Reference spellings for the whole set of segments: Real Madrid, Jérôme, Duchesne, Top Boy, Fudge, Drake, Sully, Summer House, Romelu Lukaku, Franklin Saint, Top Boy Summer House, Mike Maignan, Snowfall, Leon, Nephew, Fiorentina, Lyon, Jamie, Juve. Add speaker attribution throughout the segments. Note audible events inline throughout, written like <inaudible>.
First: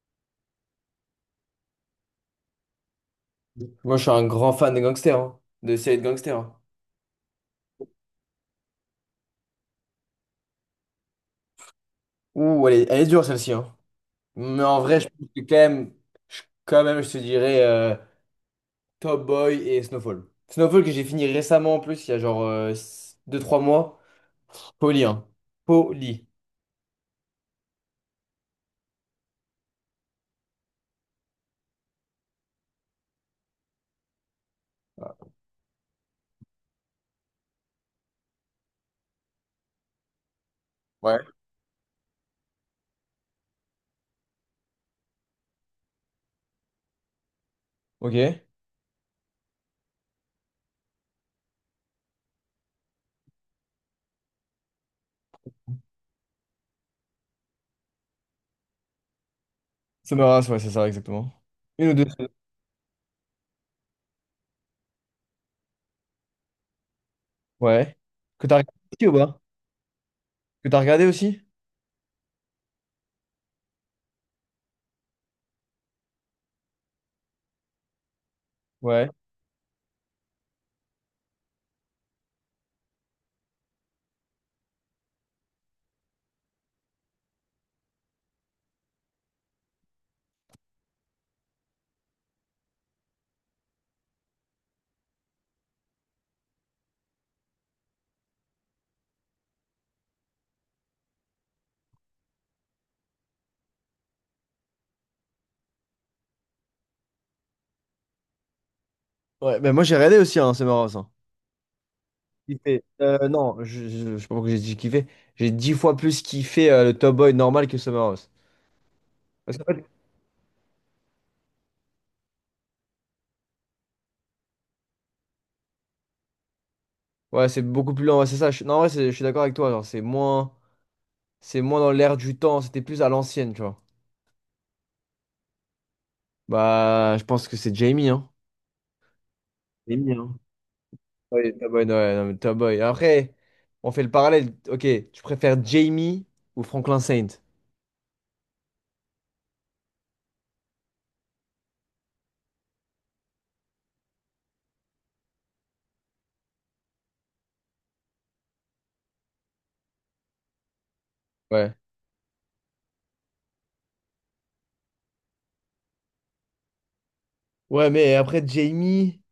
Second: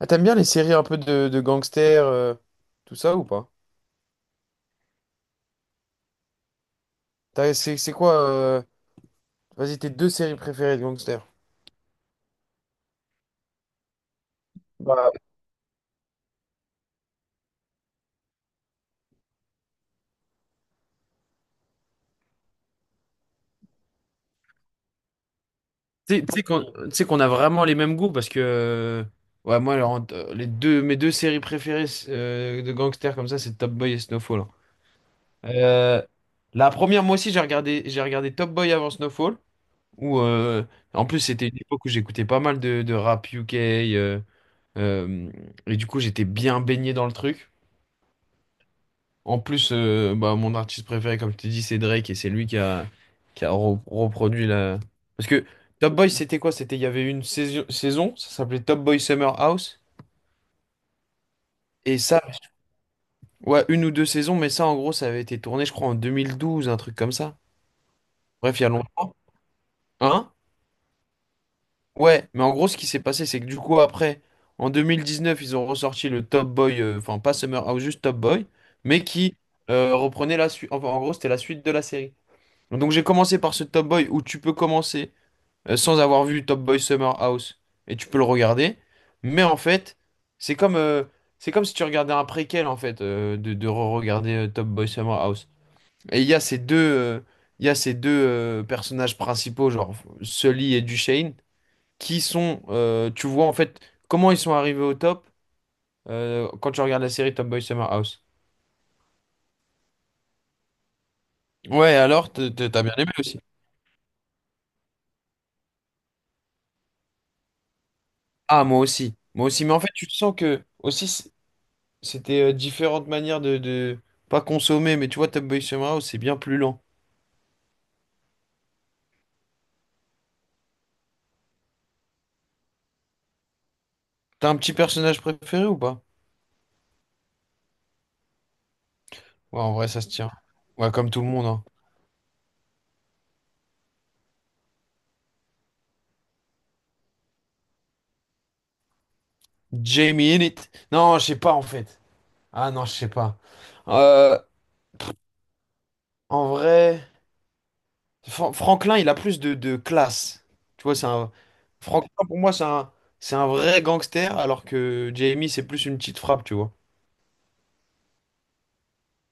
Speaker 1: Ah, t'aimes bien les séries un peu de gangsters, tout ça ou pas?
Speaker 2: Moi, je suis un grand fan de gangsters, hein, de séries de gangsters, hein.
Speaker 1: C'est quoi, vas-y, tes deux séries préférées de gangsters?
Speaker 2: Ouh, elle est dure celle-ci, hein. Mais en vrai, je
Speaker 1: Bah,
Speaker 2: pense que quand même, je te dirais Top Boy et Snowfall. Snowfall que j'ai fini récemment en plus, il y a genre deux trois mois. Poli, hein.
Speaker 1: Tu sais
Speaker 2: Poli.
Speaker 1: tu sais qu'on tu sais qu'on a vraiment les mêmes goûts parce que ouais moi alors, les deux mes deux séries préférées de gangsters comme ça c'est Top Boy et Snowfall, hein. Euh, la première moi aussi j'ai regardé Top Boy avant Snowfall où en plus c'était une époque où j'écoutais pas mal de rap UK euh, euh, et du coup j'étais bien baigné dans le truc.
Speaker 2: Ok.
Speaker 1: En plus, bah, mon artiste préféré, comme je t'ai dit, c'est Drake, et c'est lui qui a reproduit la... Parce que Top Boy, c'était quoi? C'était, il y avait une saison, ça s'appelait Top Boy Summer House,
Speaker 2: Summer House, ouais, c'est ça, exactement. Une ou
Speaker 1: et
Speaker 2: deux
Speaker 1: ça,
Speaker 2: saisons.
Speaker 1: ouais, une ou deux saisons, mais ça, en gros, ça avait été tourné, je crois, en 2012, un truc comme ça.
Speaker 2: Ouais. Que t'as
Speaker 1: Bref, il y a
Speaker 2: regardé aussi ou
Speaker 1: longtemps.
Speaker 2: pas?
Speaker 1: Hein?
Speaker 2: Que t'as regardé aussi?
Speaker 1: Ouais, mais en gros, ce qui s'est passé, c'est que du coup, après, en 2019, ils ont ressorti le Top Boy, enfin, pas Summer House, juste Top Boy, mais
Speaker 2: Ouais.
Speaker 1: qui reprenait la suite, enfin, en gros, c'était la suite de la série. Donc j'ai commencé par ce Top Boy où tu peux commencer sans avoir vu Top Boy Summer House et tu peux le regarder. Mais en fait, c'est comme, euh, c'est comme si tu regardais un préquel en fait de re-regarder Top Boy Summer House. Et il y a ces deux, il y a ces deux personnages principaux, genre Sully et Duchesne, qui sont, tu vois en fait comment ils sont arrivés au top quand tu regardes la série Top Boy Summer House.
Speaker 2: Ouais, ben moi j'ai regardé aussi, hein, Summer House, hein.
Speaker 1: Ouais, alors t'as
Speaker 2: Kiffé.
Speaker 1: bien aimé aussi.
Speaker 2: Non, je sais pas pourquoi j'ai dit kiffé. J'ai dix fois plus kiffé le Top Boy normal que Summer House.
Speaker 1: Ah, moi aussi. Moi
Speaker 2: Parce qu'en
Speaker 1: aussi. Mais en
Speaker 2: fait,
Speaker 1: fait, tu sens que aussi. C'était différentes manières de, pas consommer, mais tu vois, Top Boy Summer House, c'est bien plus lent.
Speaker 2: ouais, c'est beaucoup plus lent. Ouais, c'est ça. Non, en vrai, je suis d'accord avec toi. Genre, c'est moins dans l'air du temps. C'était plus à l'ancienne, tu vois.
Speaker 1: T'as un petit personnage préféré ou pas?
Speaker 2: Bah, je pense que c'est Jamie, hein.
Speaker 1: Ouais, en vrai, ça se
Speaker 2: Jamie,
Speaker 1: tient.
Speaker 2: hein.
Speaker 1: Ouais, comme tout le monde,
Speaker 2: Ouais,
Speaker 1: hein.
Speaker 2: Top Boy, ouais, non, mais Top Boy. Après, on fait le parallèle. Ok, tu préfères Jamie ou Franklin Saint?
Speaker 1: Jamie in it. Non, je sais pas en fait. Ah non, je sais pas. Euh, En vrai, Franklin, il a plus de classe. Tu vois, c'est un.
Speaker 2: Ouais.
Speaker 1: Franklin, pour moi, c'est un vrai gangster, alors que Jamie, c'est plus une petite frappe, tu vois.
Speaker 2: Ouais, mais après Jamie.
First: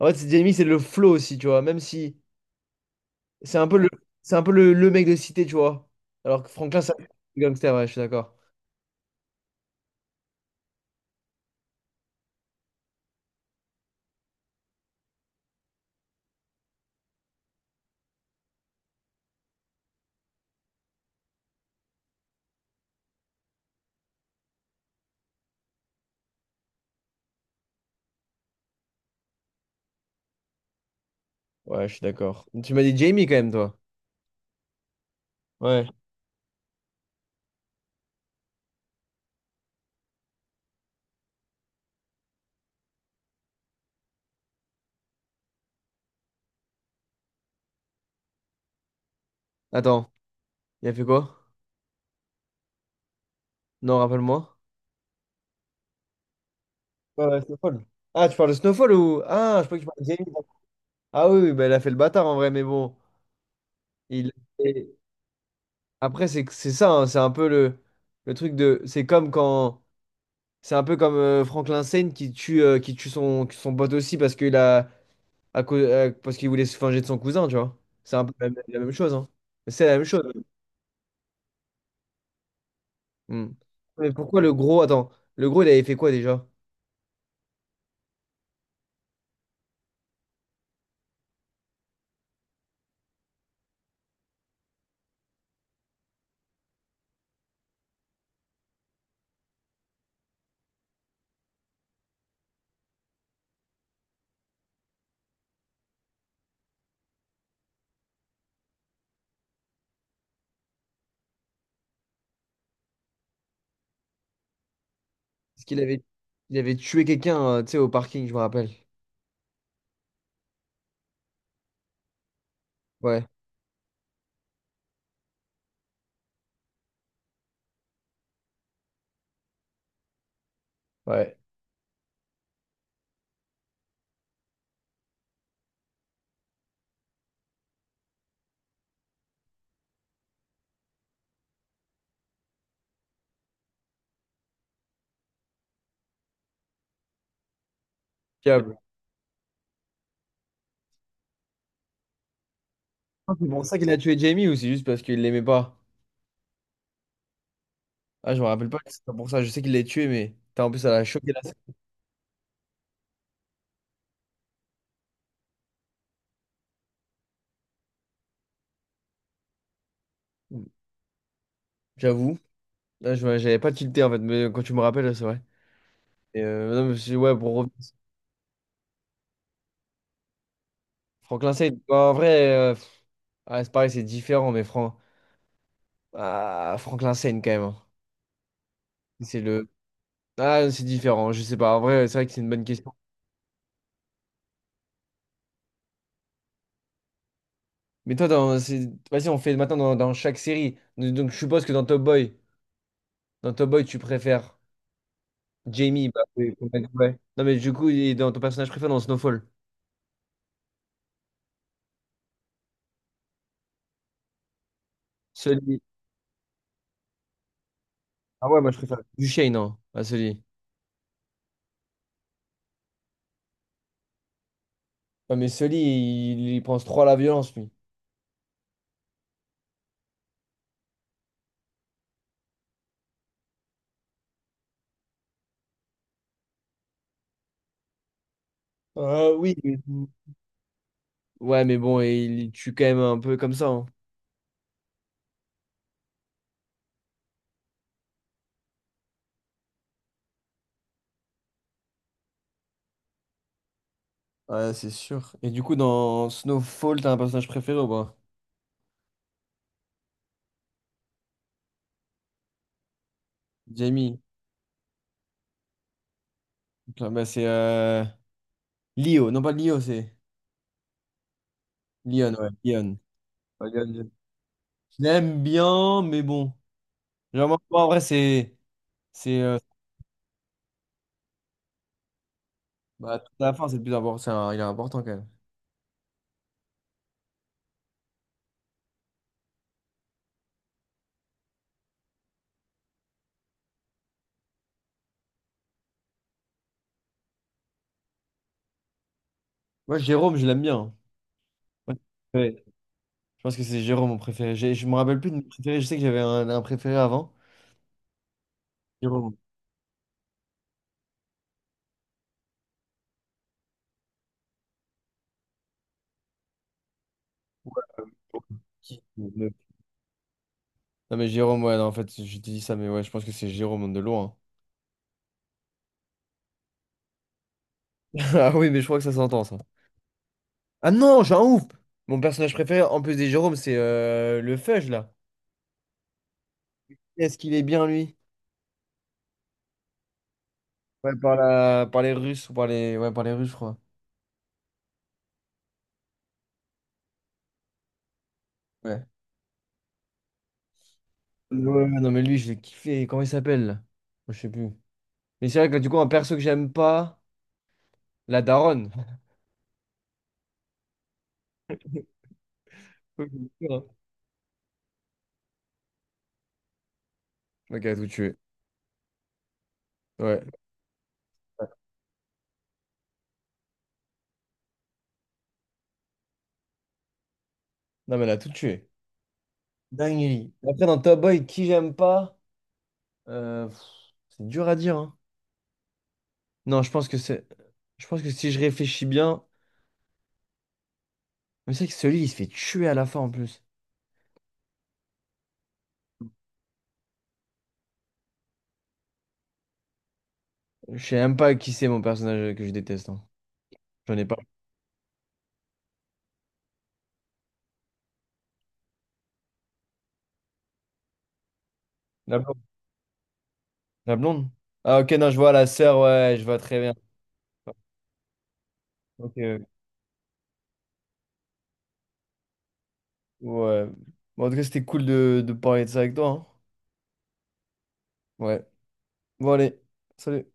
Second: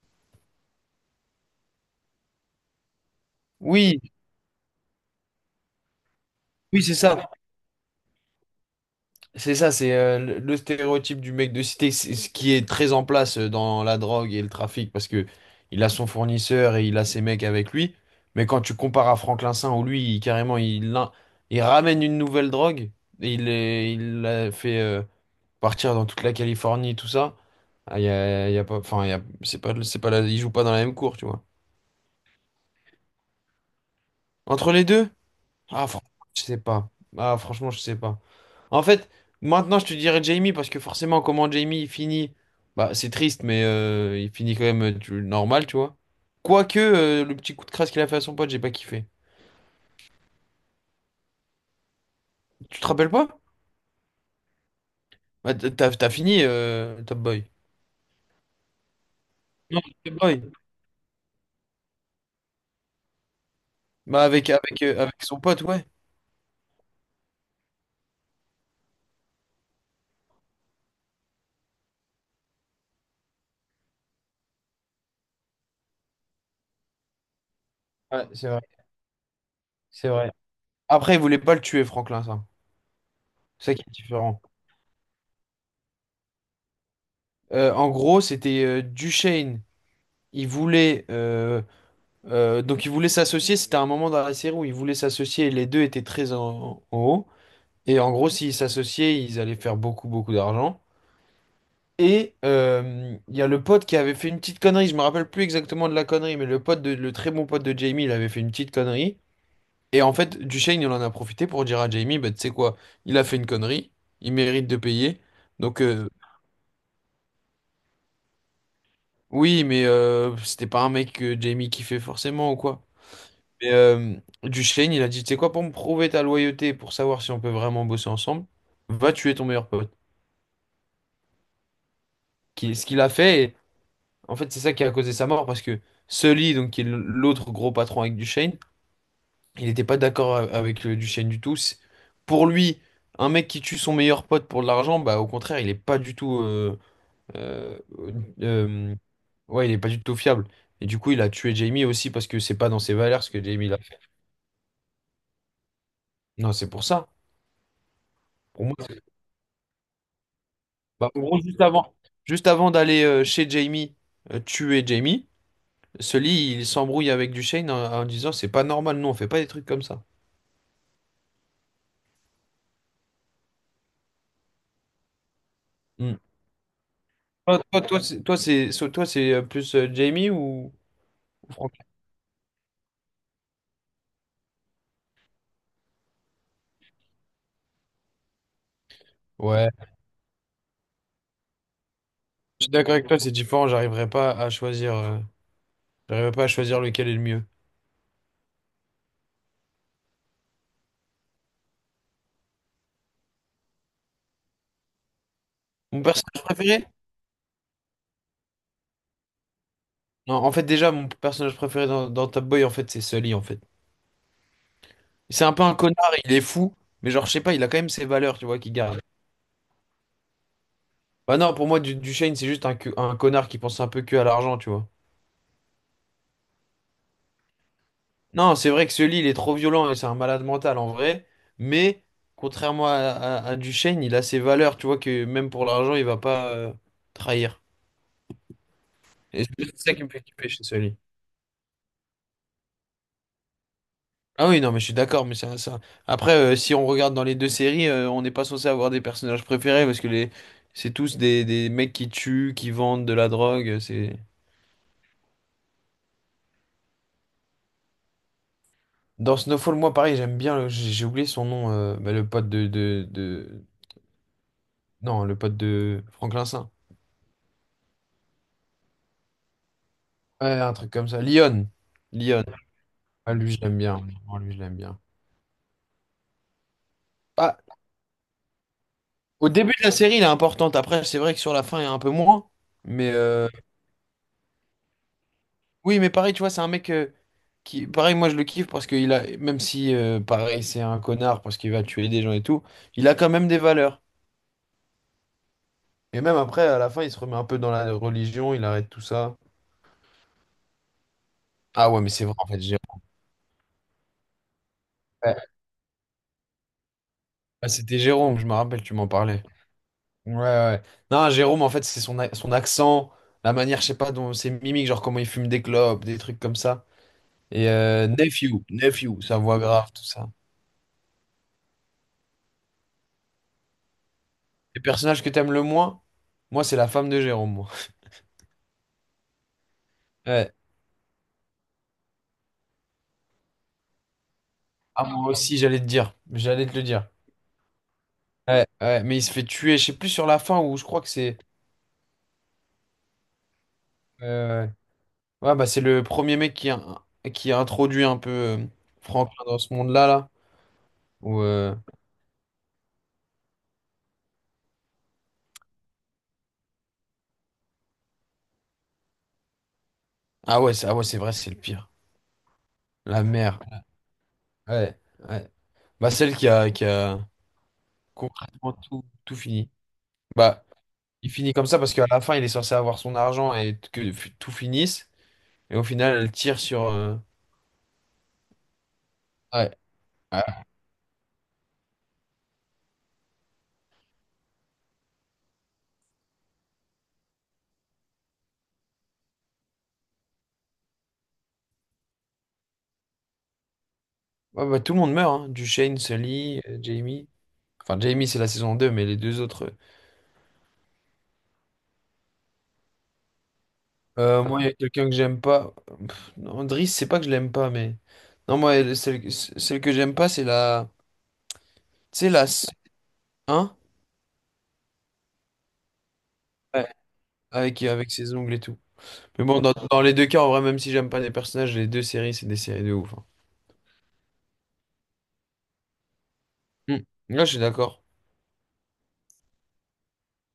Speaker 2: En fait, Jamie, c'est le flow aussi, tu vois. Même si c'est un peu le,
Speaker 1: Oui,
Speaker 2: c'est un peu le mec de cité, tu vois. Alors que Franklin,
Speaker 1: oui,
Speaker 2: c'est
Speaker 1: c'est
Speaker 2: un
Speaker 1: ça.
Speaker 2: gangster, ouais, je suis d'accord.
Speaker 1: C'est ça, c'est le stéréotype du mec de cité, c'est ce qui est très en place dans la drogue et le trafic, parce que il a son fournisseur et il a ses mecs avec lui. Mais quand tu compares à Franklin Saint, où lui, carrément, il, il ramène une nouvelle drogue, et il la fait partir dans toute la Californie, tout ça. Ah, il y a pas, enfin, c'est pas, il joue pas dans la même cour, tu vois.
Speaker 2: Ouais, je suis d'accord. Tu m'as dit Jamie quand même, toi.
Speaker 1: Entre les deux?
Speaker 2: Ouais.
Speaker 1: Ah, franchement, je sais pas. Ah, franchement, je sais pas. En fait, maintenant, je te dirais Jamie parce que forcément, comment Jamie il finit, bah, c'est triste, mais il finit quand même normal, tu vois. Quoique, le petit coup de crasse qu'il a fait à son pote, j'ai pas kiffé.
Speaker 2: Attends, il a fait quoi?
Speaker 1: Tu te rappelles pas?
Speaker 2: Non, rappelle-moi.
Speaker 1: Bah, t'as fini Top
Speaker 2: Ouais, ouais,
Speaker 1: Boy.
Speaker 2: Snowfall. Ah, tu parles de Snowfall ou. Ah, je crois que
Speaker 1: Non,
Speaker 2: tu parles de
Speaker 1: Top
Speaker 2: Jamie.
Speaker 1: Boy.
Speaker 2: Ah oui, oui, bah, il a fait le bâtard en vrai, mais bon.
Speaker 1: Bah,
Speaker 2: Il... et
Speaker 1: avec son pote, ouais.
Speaker 2: après, c'est ça, hein, c'est un peu le truc de. C'est comme quand. C'est un peu comme Franklin Saint qui tue son, son pote aussi parce qu'il a. À cause, parce qu'il voulait se venger de son cousin, tu vois. C'est un
Speaker 1: Ouais,
Speaker 2: peu
Speaker 1: c'est
Speaker 2: la,
Speaker 1: vrai,
Speaker 2: la même chose, hein. C'est la même
Speaker 1: c'est vrai.
Speaker 2: chose.
Speaker 1: Après, il voulait pas le tuer, Franklin, ça.
Speaker 2: Hmm.
Speaker 1: C'est ça qui est
Speaker 2: Mais pourquoi
Speaker 1: différent.
Speaker 2: le gros... Attends, le gros, il avait fait quoi déjà?
Speaker 1: En gros, c'était Duchesne. Il voulait. Donc ils voulaient s'associer, c'était un moment dans la série où ils voulaient s'associer et les deux étaient très en haut. Et en gros, s'ils s'associaient, ils allaient faire beaucoup d'argent. Et il y a le pote qui avait fait une petite connerie, je me rappelle plus exactement de la connerie, mais le pote le très bon pote de Jamie, il avait fait une petite connerie. Et en fait, Duchesne, il en a profité pour dire à Jamie, bah, tu sais quoi, il a fait une connerie, il mérite de payer.
Speaker 2: Parce qu'il
Speaker 1: Donc
Speaker 2: avait,
Speaker 1: euh,
Speaker 2: il avait tué quelqu'un, tu sais, au parking, je me rappelle.
Speaker 1: oui, mais c'était pas un mec que Jamie kiffait forcément ou quoi.
Speaker 2: Ouais,
Speaker 1: Mais Duchesne, il a dit, tu sais quoi, pour me prouver ta loyauté, pour savoir si on peut vraiment bosser ensemble, va tuer ton meilleur pote.
Speaker 2: ouais.
Speaker 1: Ce qu'il a fait, et en fait, c'est ça qui a causé sa mort, parce que Sully, donc, qui est l'autre gros patron avec Duchesne, il n'était pas d'accord avec Duchesne du tout. Pour lui, un mec qui tue son meilleur pote pour de l'argent, bah, au contraire, il est pas du tout... euh,
Speaker 2: Diable.
Speaker 1: euh, ouais, il est pas du tout fiable. Et du coup, il a tué Jamie aussi, parce que c'est pas dans ses valeurs ce
Speaker 2: Ah,
Speaker 1: que
Speaker 2: c'est pour
Speaker 1: Jamie l'a
Speaker 2: ça qu'il a
Speaker 1: fait.
Speaker 2: tué Jamie ou c'est juste parce qu'il l'aimait pas?
Speaker 1: Non, c'est pour ça.
Speaker 2: Ah, je me rappelle pas que c'était pour ça. Je sais qu'il l'a tué, mais... Putain, en plus, ça l'a
Speaker 1: Bah, en
Speaker 2: choqué, là.
Speaker 1: gros, juste avant d'aller chez Jamie, tuer Jamie, Sully, il s'embrouille avec Duchesne en disant c'est pas normal, nous on fait pas des trucs comme ça.
Speaker 2: J'avoue. Là, j'avais pas tilté, en fait, mais quand tu me rappelles, c'est vrai.
Speaker 1: Mm.
Speaker 2: Et, non, mais ouais, pour revenir sur
Speaker 1: Toi, c'est, plus Jamie ou
Speaker 2: Franklin Saint,
Speaker 1: Frank?
Speaker 2: bah, en vrai, ouais, c'est pareil, c'est différent, mais Fran... ah, Franklin Saint, quand même, hein. C'est le...
Speaker 1: Ouais.
Speaker 2: Ah, c'est différent, je sais pas. En vrai, c'est vrai que c'est une bonne
Speaker 1: Je suis
Speaker 2: question.
Speaker 1: d'accord avec toi, c'est différent, j'arriverai pas à choisir, j'arriverai pas à choisir lequel est le mieux.
Speaker 2: Mais toi, dans... vas-y, on fait maintenant dans, dans chaque série. Donc, je suppose que dans Top Boy, tu préfères
Speaker 1: Mon
Speaker 2: Jamie. Bah,
Speaker 1: personnage
Speaker 2: oui,
Speaker 1: préféré?
Speaker 2: complètement, ouais. Non, mais du coup, il est dans ton personnage préféré dans Snowfall.
Speaker 1: Non, en fait déjà mon personnage préféré dans Top Boy en fait c'est Sully en fait. C'est un peu un
Speaker 2: Sully.
Speaker 1: connard, il est fou, mais genre je sais pas, il a quand même ses valeurs, tu
Speaker 2: Ah
Speaker 1: vois,
Speaker 2: ouais, moi,
Speaker 1: qu'il
Speaker 2: je préfère
Speaker 1: garde.
Speaker 2: Duchesne, non, à Sully.
Speaker 1: Bah non, pour moi, Duchesne, c'est juste un, un connard qui pense un peu que à l'argent, tu vois.
Speaker 2: Non, mais Sully, il pense trop à la violence, lui.
Speaker 1: Non, c'est vrai que ce lit, il est trop violent et c'est un malade mental en vrai. Mais contrairement à Duchesne, il a ses valeurs, tu vois, que même pour l'argent, il va pas trahir.
Speaker 2: Ah
Speaker 1: Et
Speaker 2: oui.
Speaker 1: c'est ça qui me fait kiffer chez ce lit.
Speaker 2: Ouais, mais bon, et il tue quand même un peu comme ça, hein.
Speaker 1: Ah oui, non, mais je suis d'accord, mais ça... Après, si on regarde dans les deux séries, on n'est pas censé avoir des personnages préférés parce que les... c'est tous des mecs qui tuent, qui vendent de la drogue. C'est...
Speaker 2: Ouais, c'est sûr. Et du coup, dans Snowfall, t'as un personnage préféré ou pas?
Speaker 1: Dans Snowfall, moi, pareil, j'aime bien, j'ai oublié son nom, bah, le pote de,
Speaker 2: Jamie.
Speaker 1: non, le pote de Franklin Saint.
Speaker 2: Donc, bah, c'est Leo. Non, pas Leo, c'est
Speaker 1: Ouais, un truc comme ça. Lyon.
Speaker 2: Leon.
Speaker 1: Lyon.
Speaker 2: Ouais, Leon.
Speaker 1: Ah, lui, je
Speaker 2: Ouais,
Speaker 1: l'aime
Speaker 2: Lyon,
Speaker 1: bien.
Speaker 2: Lyon.
Speaker 1: Vraiment, lui, je l'aime bien.
Speaker 2: Je l'aime bien, mais bon.
Speaker 1: Ah,
Speaker 2: Vraiment, en vrai, c'est. C'est.
Speaker 1: au début de la série, il est importante. Après, c'est vrai que sur la fin, il est un peu moins. Mais
Speaker 2: Bah, tout à la fin, c'est le plus important. Il est important quand même.
Speaker 1: oui, mais pareil, tu vois, c'est un mec qui. Pareil, moi, je le kiffe parce qu'il a. Même si, pareil, c'est un connard parce qu'il va tuer des gens et tout, il a quand même des valeurs. Et même après, à la fin, il se remet un peu dans la religion, il arrête tout ça.
Speaker 2: Moi, Jérôme, je l'aime bien.
Speaker 1: Ah
Speaker 2: Ouais.
Speaker 1: ouais, mais c'est vrai, en fait,
Speaker 2: Ouais.
Speaker 1: Jérôme.
Speaker 2: Je pense que c'est Jérôme mon préféré. Je me rappelle plus de
Speaker 1: Ouais.
Speaker 2: mes préférés. Je sais que j'avais un préféré avant.
Speaker 1: Ah, c'était Jérôme, je me rappelle, tu m'en
Speaker 2: Jérôme.
Speaker 1: parlais. Ouais, ouais. Non, Jérôme, en fait, c'est son, son accent, la manière, je sais pas, dont ses mimiques, genre comment il fume des clopes, des trucs comme ça. Et
Speaker 2: Qui-
Speaker 1: Nephew, sa voix grave, tout ça.
Speaker 2: Non mais Jérôme, ouais, non, en fait, je te dis ça, mais ouais, je pense que c'est Jérôme de loin.
Speaker 1: Les personnages que t'aimes le moins, moi, c'est la femme de Jérôme, moi.
Speaker 2: <laughs> Ah oui, mais je crois que ça s'entend, ça.
Speaker 1: Ouais.
Speaker 2: Ah non, j'ai un ouf! Mon personnage préféré, en plus des Jérômes, c'est le Fudge,
Speaker 1: Ah,
Speaker 2: là.
Speaker 1: moi aussi, j'allais te dire. J'allais te le dire.
Speaker 2: Est-ce qu'il est bien, lui?
Speaker 1: Ouais, ouais, mais il se fait tuer, je sais plus sur la fin où je crois que
Speaker 2: Ouais, par
Speaker 1: c'est.
Speaker 2: la... par les Russes ou par les... Ouais, par les Russes, je crois.
Speaker 1: euh, ouais, bah, c'est le premier mec qui a introduit un peu
Speaker 2: Ouais.
Speaker 1: Franklin dans ce monde-là, là. Où,
Speaker 2: Ouais, ouais, non, mais lui, je l'ai kiffé. Comment il s'appelle, là? Je sais plus. Mais c'est vrai que du coup, un perso que j'aime pas, la daronne.
Speaker 1: ah ouais, c'est ah ouais, c'est vrai, c'est le pire. La mère.
Speaker 2: <laughs>
Speaker 1: Ouais. Ouais. Bah, celle qui a
Speaker 2: Ok, elle a tout tué.
Speaker 1: concrètement tout fini.
Speaker 2: Ouais.
Speaker 1: Bah, il finit comme ça parce qu'à la fin, il est censé avoir son argent et que tout finisse. Et au final, elle tire sur.
Speaker 2: Non, mais elle a tout tué.
Speaker 1: Ouais. Ouais.
Speaker 2: Dinguerie. Après, dans Top Boy, qui j'aime pas? Euh, pff, c'est dur à dire, hein. Non, je pense que c'est. Je pense que si je réfléchis bien. Mais c'est vrai que celui, il se fait tuer à la fin en plus.
Speaker 1: Ouais, bah, tout le monde meurt, hein. Dushane, Sully, Jamie. Enfin, Jamie, c'est la saison 2 mais les deux autres.
Speaker 2: Je sais même pas qui c'est mon personnage que je déteste, hein. J'en ai pas.
Speaker 1: Moi, il y a quelqu'un que j'aime pas. Pff, non, Driss, c'est pas que je l'aime pas, mais. Non, moi, celle que j'aime pas, c'est la. c'est
Speaker 2: La
Speaker 1: la.
Speaker 2: blonde.
Speaker 1: s- Hein?
Speaker 2: La blonde? Ah, ok, non, je vois la sœur, ouais, je vois très
Speaker 1: Ouais.
Speaker 2: bien.
Speaker 1: Avec, ses ongles et tout.
Speaker 2: Ok,
Speaker 1: Mais bon,
Speaker 2: ouais.
Speaker 1: dans les deux cas, en vrai, même si j'aime pas les personnages, les deux séries, c'est des séries de ouf, hein.
Speaker 2: Ouais. Bon, en tout cas, c'était cool de parler de ça avec toi, hein.
Speaker 1: Mm. Là, je suis d'accord.
Speaker 2: Ouais. Bon, allez. Salut.